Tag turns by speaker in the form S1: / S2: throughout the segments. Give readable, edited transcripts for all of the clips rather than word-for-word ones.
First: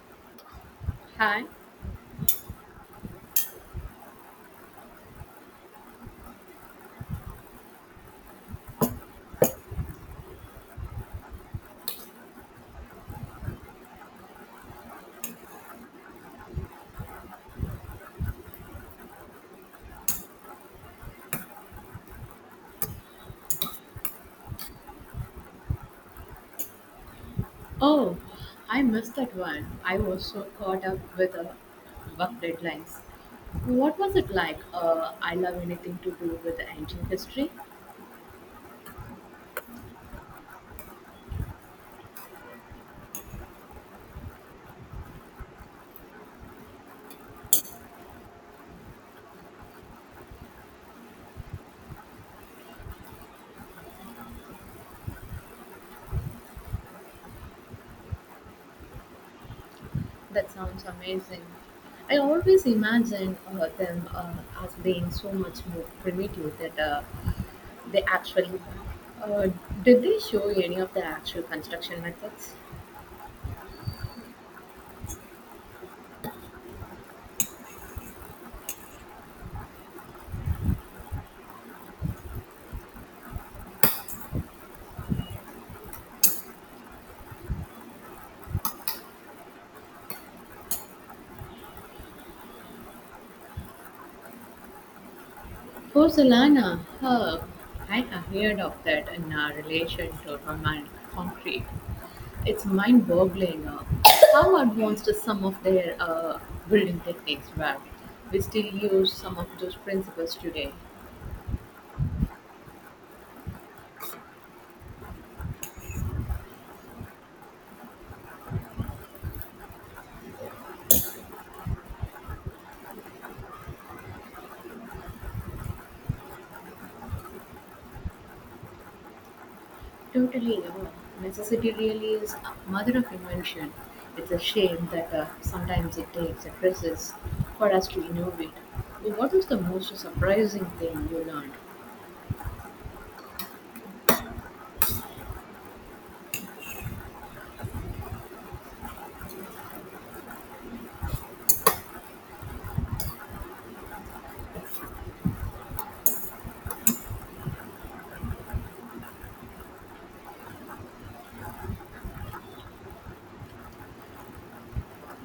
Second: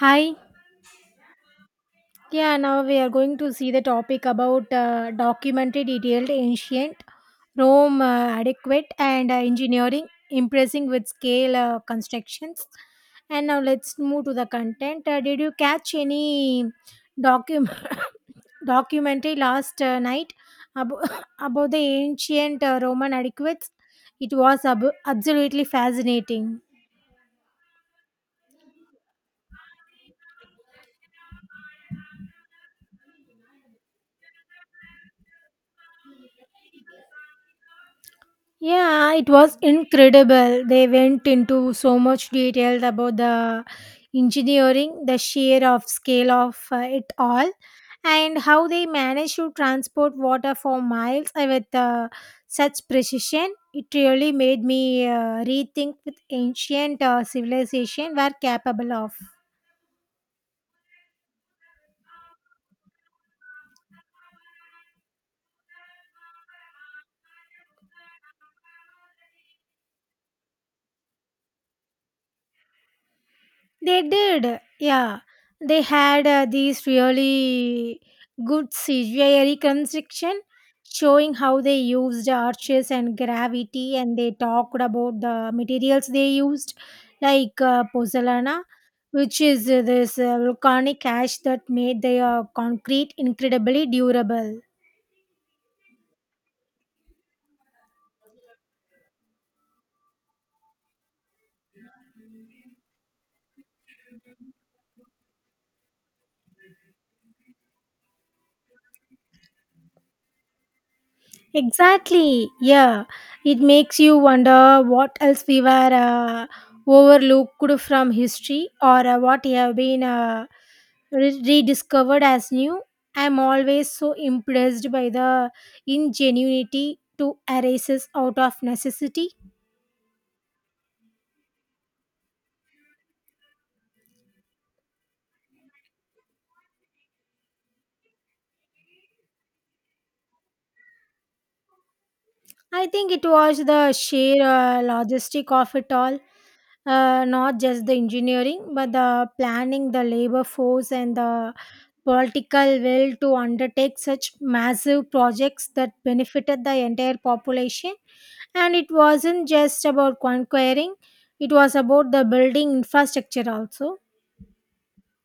S1: Hi.
S2: Hi.
S1: Yeah, now we are going to see the topic about documentary detailed ancient Rome, adequate and engineering, impressing with scale constructions. And now let's move to the content. Did you catch any docu- documentary last night about about the ancient Roman adequates? It was absolutely fascinating.
S2: Oh, I missed that one. I was so caught up with work deadlines. What was it like? I love anything to do with ancient history.
S1: Yeah, it was incredible. They went into so much detail about the engineering, the sheer of scale of it all, and how they managed to transport water for miles with such precision. It really made me rethink with ancient civilization were capable of.
S2: That sounds amazing. I always imagine them as being so much more primitive that they actually. Uh, did they show any of the actual construction methods?
S1: They did, yeah. They had these really good CGI reconstruction showing how they used arches and gravity, and they talked about the materials they used, like pozzolana, which is this volcanic ash that made the concrete incredibly durable.
S2: Pozzolana herb. I have heard of that in relation to Roman concrete. It's mind boggling how advanced some of their building techniques were. We still use some of those principles today.
S1: Exactly. Yeah. It makes you wonder what else we were uh, overlooked from history or what have been rediscovered as new. I'm always so impressed by the ingenuity to erases out of necessity.
S2: Totally, necessity really is a mother of invention. It's a shame that sometimes it takes a crisis for us to innovate. What is the most surprising thing you learned?
S1: I think it was the sheer logistic of it all. Not just the engineering but the planning the labor force and the political will to undertake such massive projects that benefited the entire population, and it wasn't just about conquering, it was about the building infrastructure also.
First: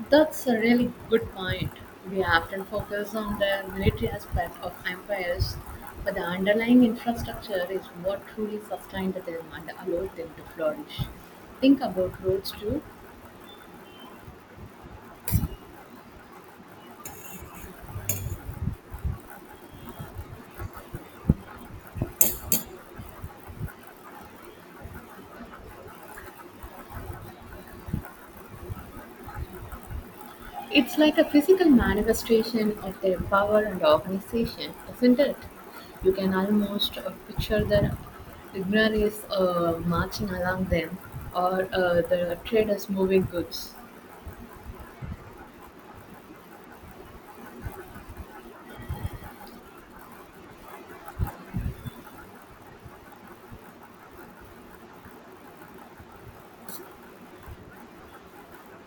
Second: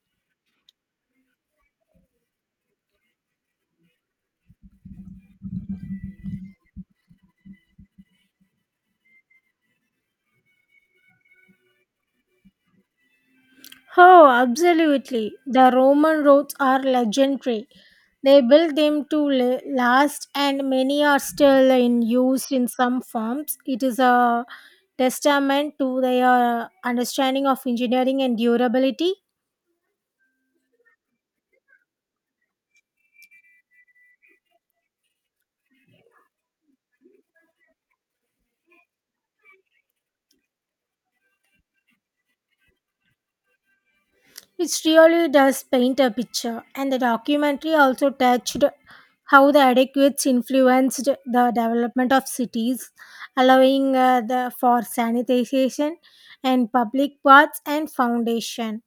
S2: That's a really good point. We often focus on the military aspect of empires, but the underlying infrastructure is what truly sustained them and allowed them to flourish. Think about roads too.
S1: Oh, absolutely. The Roman roads are legendary. They built them to last, and many are still in use in some forms. It is a testament to their understanding of engineering and durability,
S2: It's like a physical manifestation of their power and organization, isn't it? You can almost picture the ignorance marching along them or the traders moving goods.
S1: which really does paint a picture. And the documentary also touched how the adequates influenced the development of cities, allowing the, for sanitization and public paths and foundation.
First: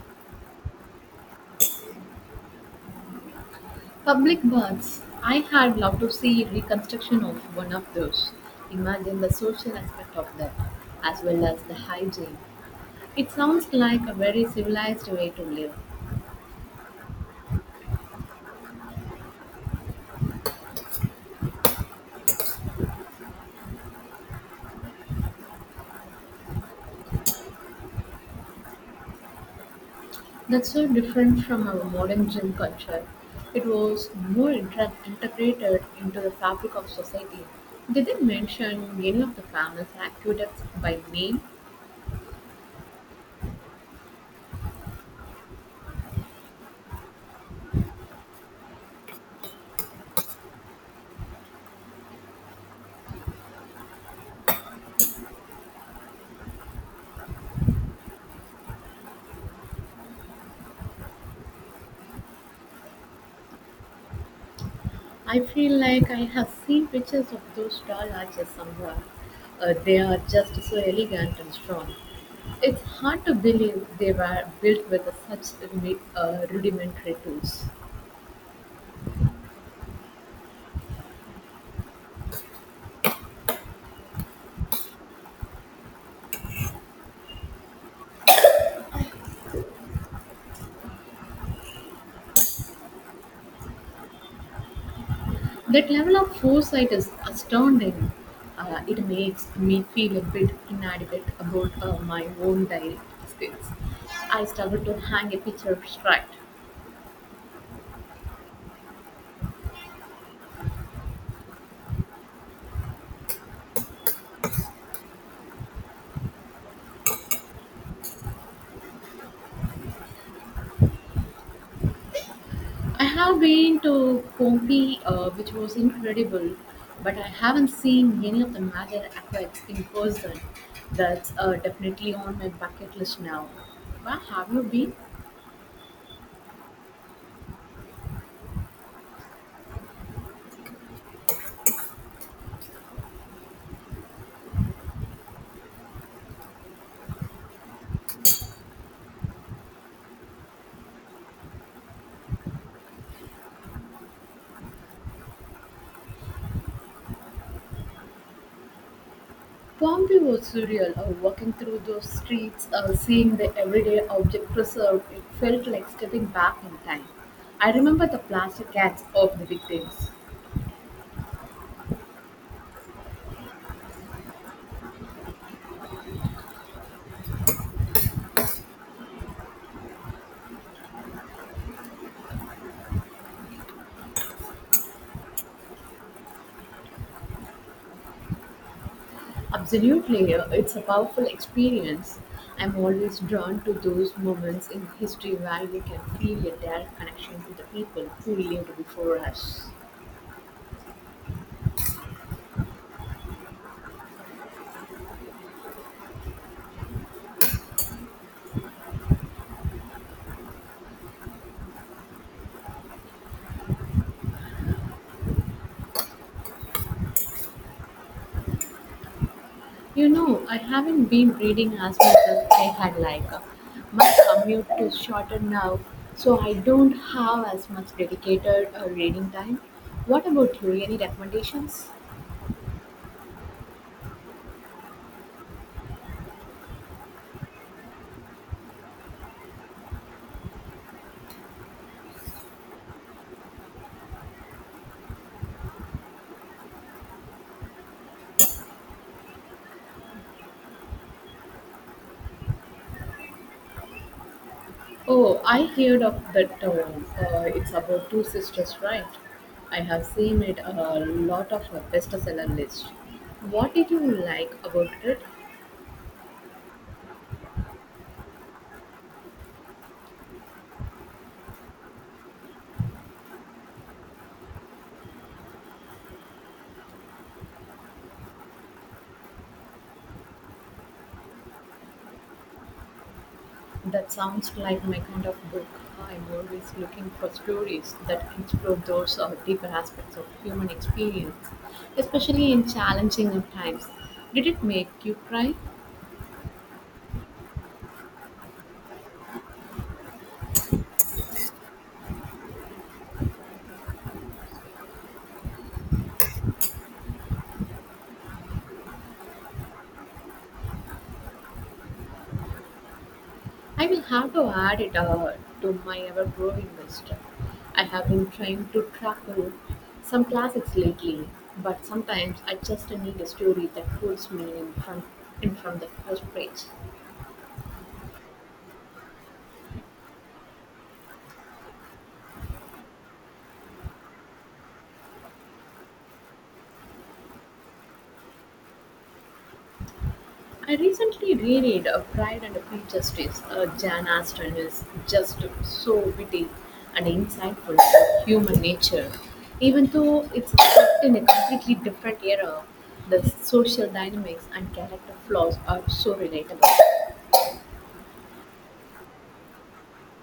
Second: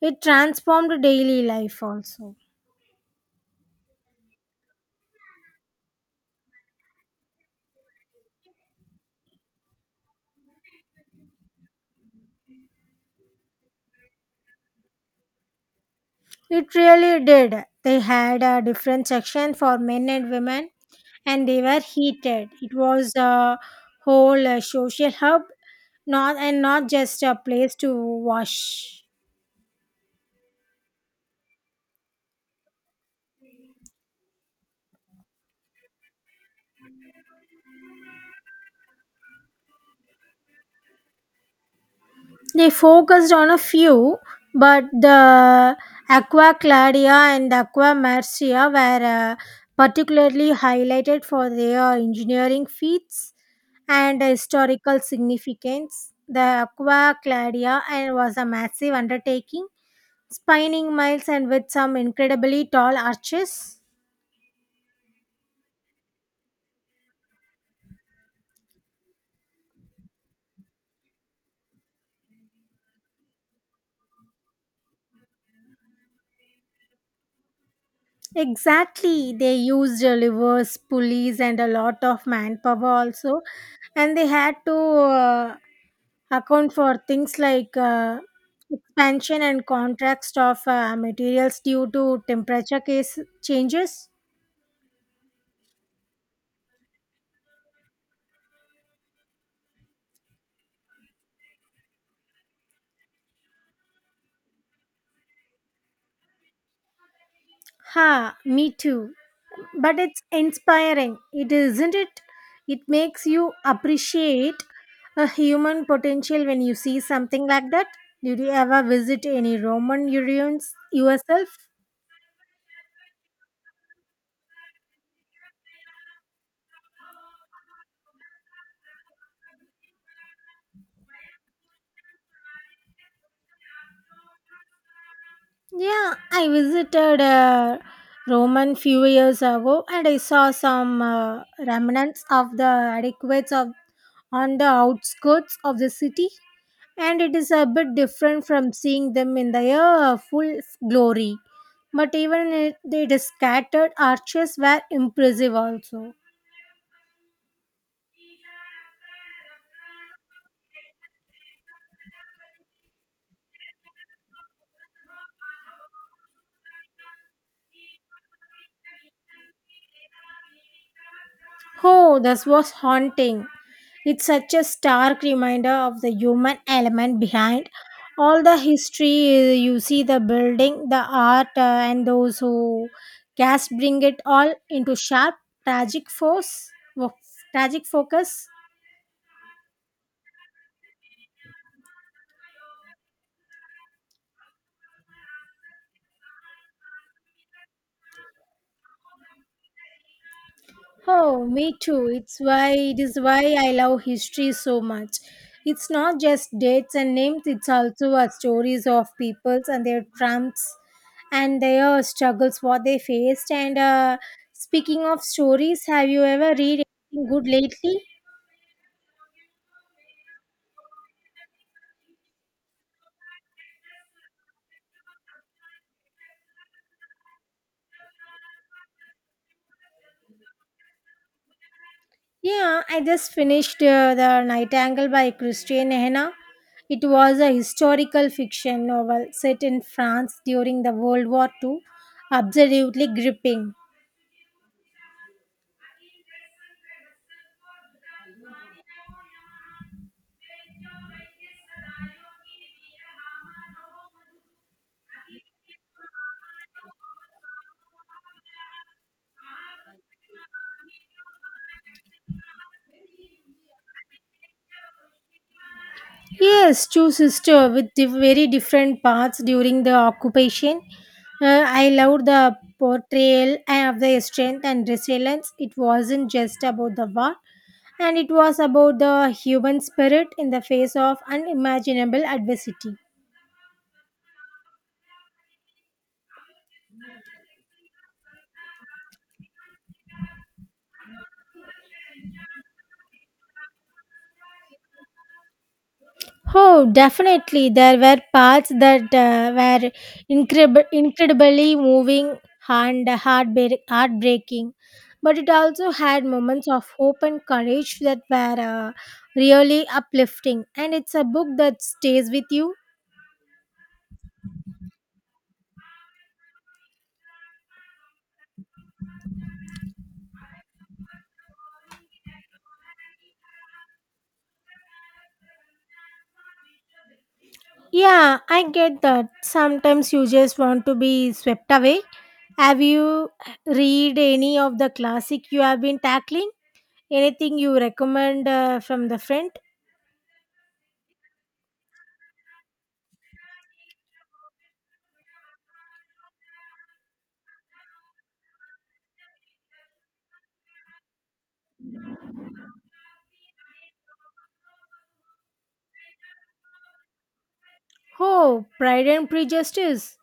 S1: It transformed daily life also.
S2: Public baths. I had loved to see reconstruction of one of those. Imagine the social aspect of that, as well as the hygiene. It sounds like a very civilized way to live.
S1: It really did. They had a different section for men and women, and they were heated. It was a whole social hub, not and not just a place to wash.
S2: That's so different from our modern gym culture. It was more integrated into the fabric of society. Did they didn't mention any of the famous aqueducts by name?
S1: They focused on a few, but the Aqua Claudia and Aqua Marcia were uh, particularly highlighted for their engineering feats and historical significance. The Aqua Claudia and was a massive undertaking, spanning miles and with some incredibly tall arches.
S2: I feel like I have seen pictures of those tall arches somewhere. They are just so elegant and strong. It's hard to believe they were built with such rudimentary tools.
S1: Exactly, they used levers, pulleys, and a lot of manpower also, and they had to account for things like expansion and contrast of materials due to temperature case changes.
S2: That level of foresight is astounding. It makes me feel a bit inadequate about my own daily skills. I struggle to hang a picture abstract.
S1: Ha, me too. But it's inspiring. It isn't it? It makes you appreciate a human potential when you see something like that. Did you ever visit any Roman ruins yourself?
S2: I have been to Pompeii, which was incredible, but I haven't seen any of the major aqueducts in person. That's definitely on my bucket list now. Where have you been?
S1: Yeah, I visited Roman few years ago and I saw some remnants of the adequates of on the outskirts of the city, and it is a bit different from seeing them in their full glory, but even it, the scattered arches were impressive also.
S2: Pompeii was surreal. Walking through those streets, seeing the everyday object preserved, it felt like stepping back in time. I remember the plastic cats of the victims.
S1: Oh, this was haunting. It's such a stark reminder of the human element behind all the history. You see the building the art and those who cast bring it all into sharp tragic wo- tragic focus.
S2: Absolutely, it's a powerful experience. I'm always drawn to those moments in history where we can feel a direct connection to the people who lived before us.
S1: Oh, me too. It's why it is why I love history so much. It's not just dates and names, it's also our stories of peoples and their triumphs and their struggles, what they faced. And Speaking of stories, have you ever read anything good lately?
S2: I haven't been reading as much as I had like. My commute is shorter now, so I don't have as much dedicated reading time. What about you? Any recommendations?
S1: Yeah, I just finished The Nightingale by Christian Henna. It was a historical fiction novel set in France during the World War Two. Absolutely gripping.
S2: Oh, I heard of that town. It's about two sisters, right? I have seen it a lot of bestseller list. What did you like about it?
S1: Yes, two sisters with very different paths during the occupation. I loved the portrayal of their strength and resilience. It wasn't just about the war, and it was about the human spirit in the face of unimaginable adversity.
S2: That sounds like my kind of book. I'm always looking for stories that explore those deeper aspects of human experience, especially in challenging times. Did it make you cry?
S1: Oh, definitely. There were parts that were incredibly moving and heartbreaking, but it also had moments of hope and courage that were really uplifting. And it's a book that stays with you.
S2: I will have to add it to my ever growing list. I have been trying to tackle some classics lately, but sometimes I just need a story that holds me in from the first page.
S1: Yeah, I get that. Sometimes you just want to be swept away. Have you read any of the classic you have been tackling? Anything you recommend from the front?
S2: I recently reread A Pride and Prejudice. Jan Aston is just so witty and insightful about human nature. Even though it's set in a completely different era, the social dynamics and character flaws are so relatable.
S1: Oh, Pride and Prejudice.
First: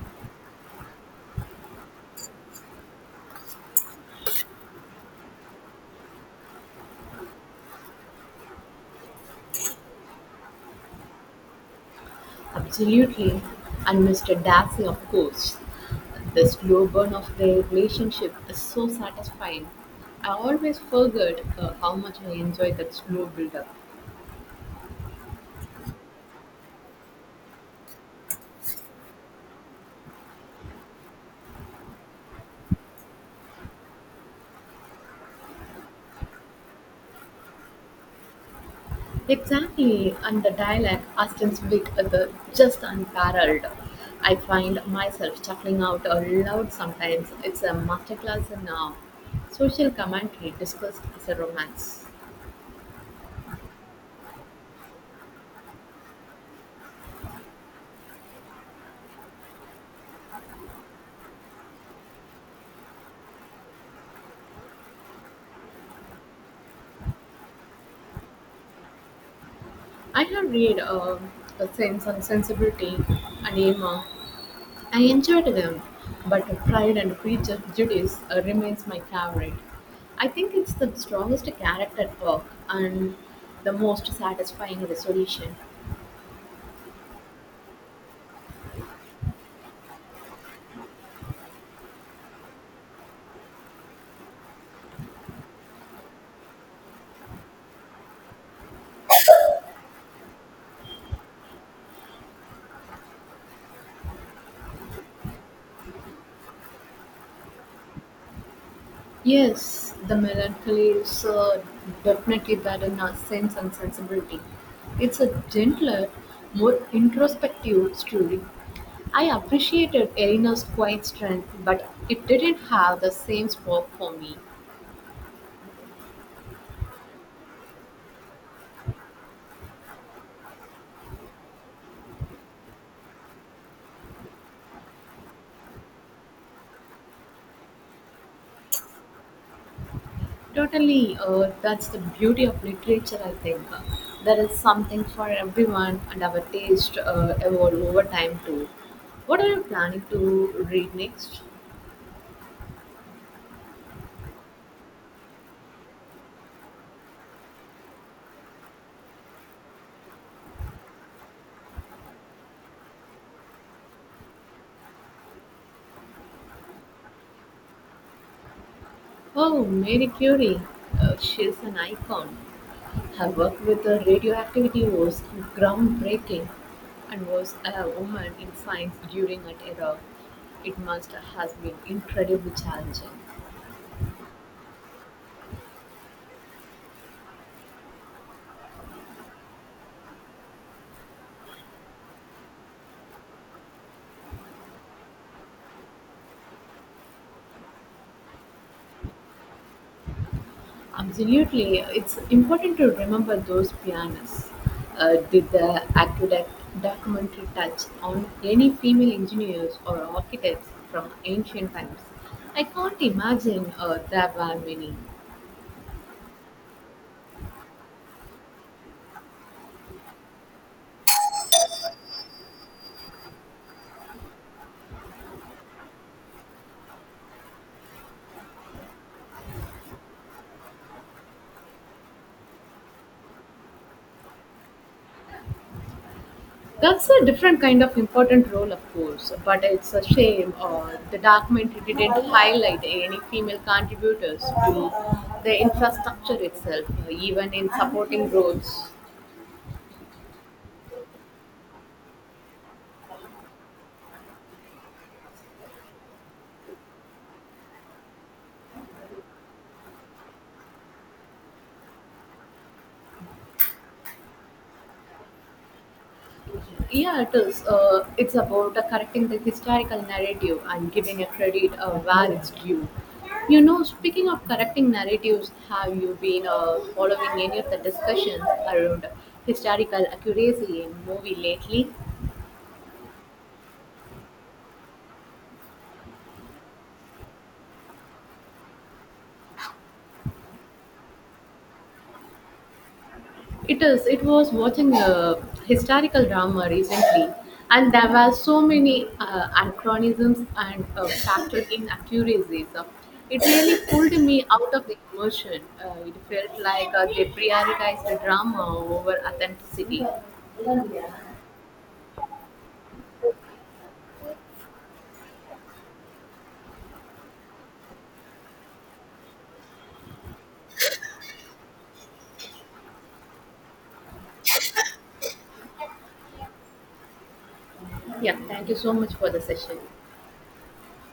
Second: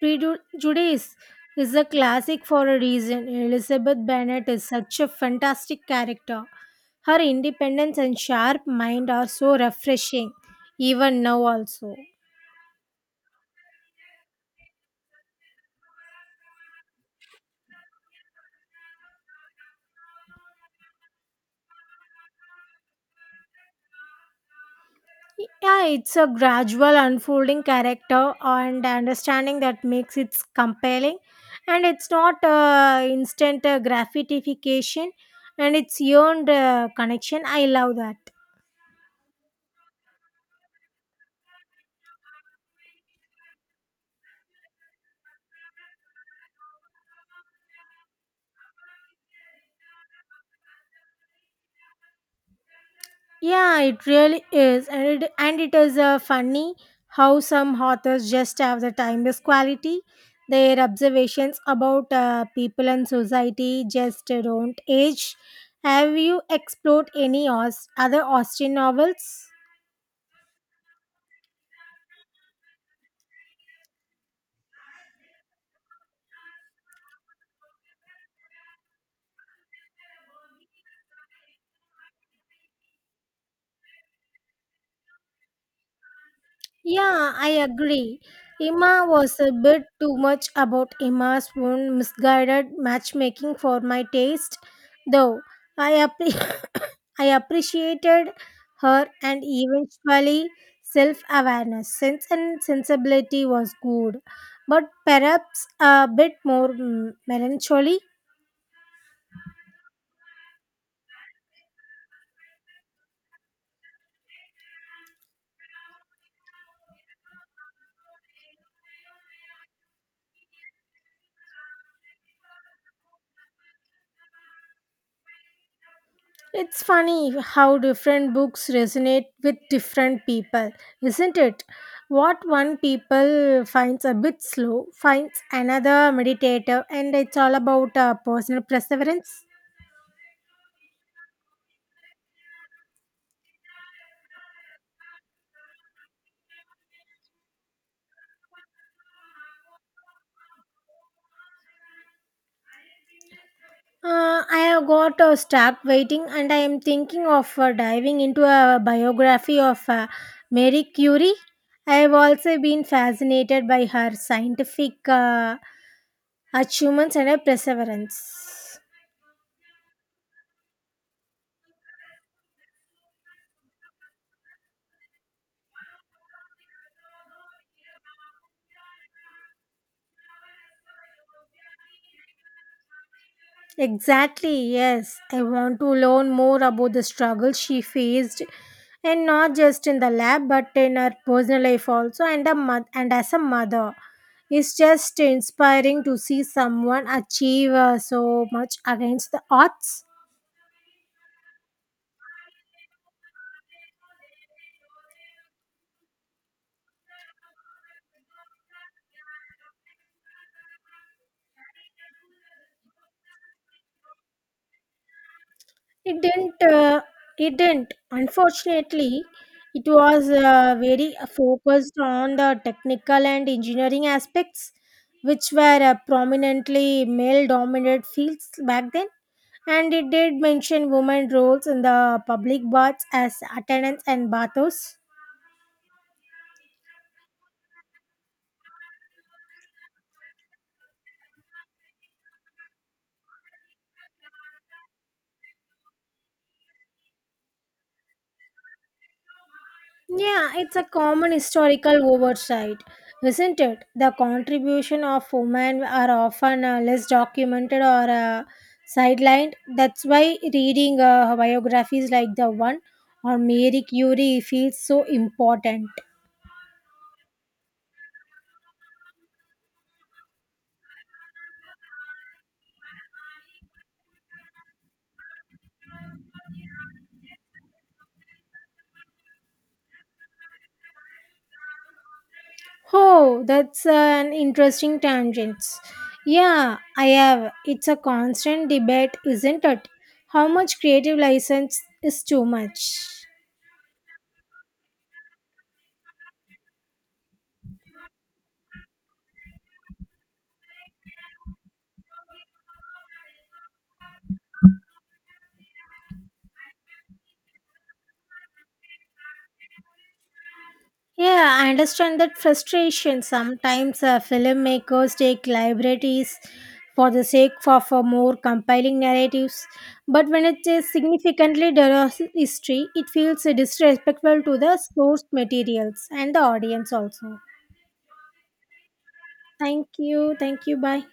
S1: Prejudice is a classic for a reason. Elizabeth Bennet is such a fantastic character. Her independence and sharp mind are so refreshing, even now also.
S2: Absolutely. And Mr. Darcy, of course. The slow burn of their relationship is so satisfying. I always forget how much I enjoy that slow build up.
S1: Yeah, it's a gradual unfolding character and understanding that makes it compelling. And it's not instant gratification and it's earned connection. I love that.
S2: Exactly, and the dialect Austin's wit is just unparalleled. I find myself chuckling out loud sometimes. It's a masterclass in social commentary discussed as a romance.
S1: Yeah, it really is. And it is funny how some authors just have the timeless quality. Their observations about people and society just don't age. Have you explored any other Austrian novels?
S2: I have read A Sense and Sensibility and Emma. I enjoyed them, but Pride and Prejudice remains my favorite. I think it's the strongest character arc and the most satisfying resolution.
S1: Yeah, I agree. Emma was a bit too much about Emma's own misguided matchmaking for my taste, though. I, app- I appreciated her and eventually self awareness. Sense and sensibility was good, but perhaps a bit more melancholy.
S2: Yes, the melancholy is definitely better in our sense and sensibility. It's a gentler, more introspective story. I appreciated Eleanor's quiet strength, but it didn't have the same spark for me.
S1: It's funny how different books resonate with different people, isn't it? What one people finds a bit slow finds another meditative, and it's all about personal perseverance.
S2: Totally, that's the beauty of literature, I think. There is something for everyone, and our taste evolve over time too. What are you planning to read next?
S1: I have got stopped waiting and I am thinking of diving into a biography of Marie Curie. I have also been fascinated by her scientific achievements and her perseverance.
S2: Oh, Mary Curie. She's an icon. Her work with the radioactivity was groundbreaking and was a woman in science during that era. It must has been incredibly challenging.
S1: Exactly, yes. I want to learn more about the struggle she faced, and not just in the lab but in her personal life also, and as a mother. It's just inspiring to see someone achieve so much against the odds.
S2: Absolutely. It's important to remember those pianists. Did the aqueduct documentary touch on any female engineers or architects from ancient times? I can't imagine there were many.
S1: It didn't. It didn't. Unfortunately, it was very focused on the technical and engineering aspects, which were prominently male-dominated fields back then. And it did mention women roles in the public baths as attendants and bathos.
S2: That's a different kind of important role, of course, but it's a shame the documentary didn't highlight any female contributors to the infrastructure itself, even in supporting roles.
S1: Yeah, it's a common historical oversight, isn't it? The contribution of women are often less documented or sidelined. That's why reading biographies like the one on Marie Curie feels so important.
S2: Yeah, it is. It's about correcting the historical narrative and giving a credit where it's due. You know, speaking of correcting narratives, have you been following any of the discussions around historical accuracy in movie lately?
S1: Oh, that's an interesting tangent. Yeah, I have. It's a constant debate, isn't it? How much creative license is too much?
S2: It is. It was watching a historical drama recently, and there were so many anachronisms and factual inaccuracies. It really pulled me out of the immersion. It felt like they prioritized the drama over authenticity.
S1: Yeah, I understand that frustration. Sometimes filmmakers take liberties for the sake of more compelling narratives, but when it is significantly derives history, it feels disrespectful to the source materials and the audience also.
S2: Yeah, thank you so much for the session.
S1: Thank you, bye.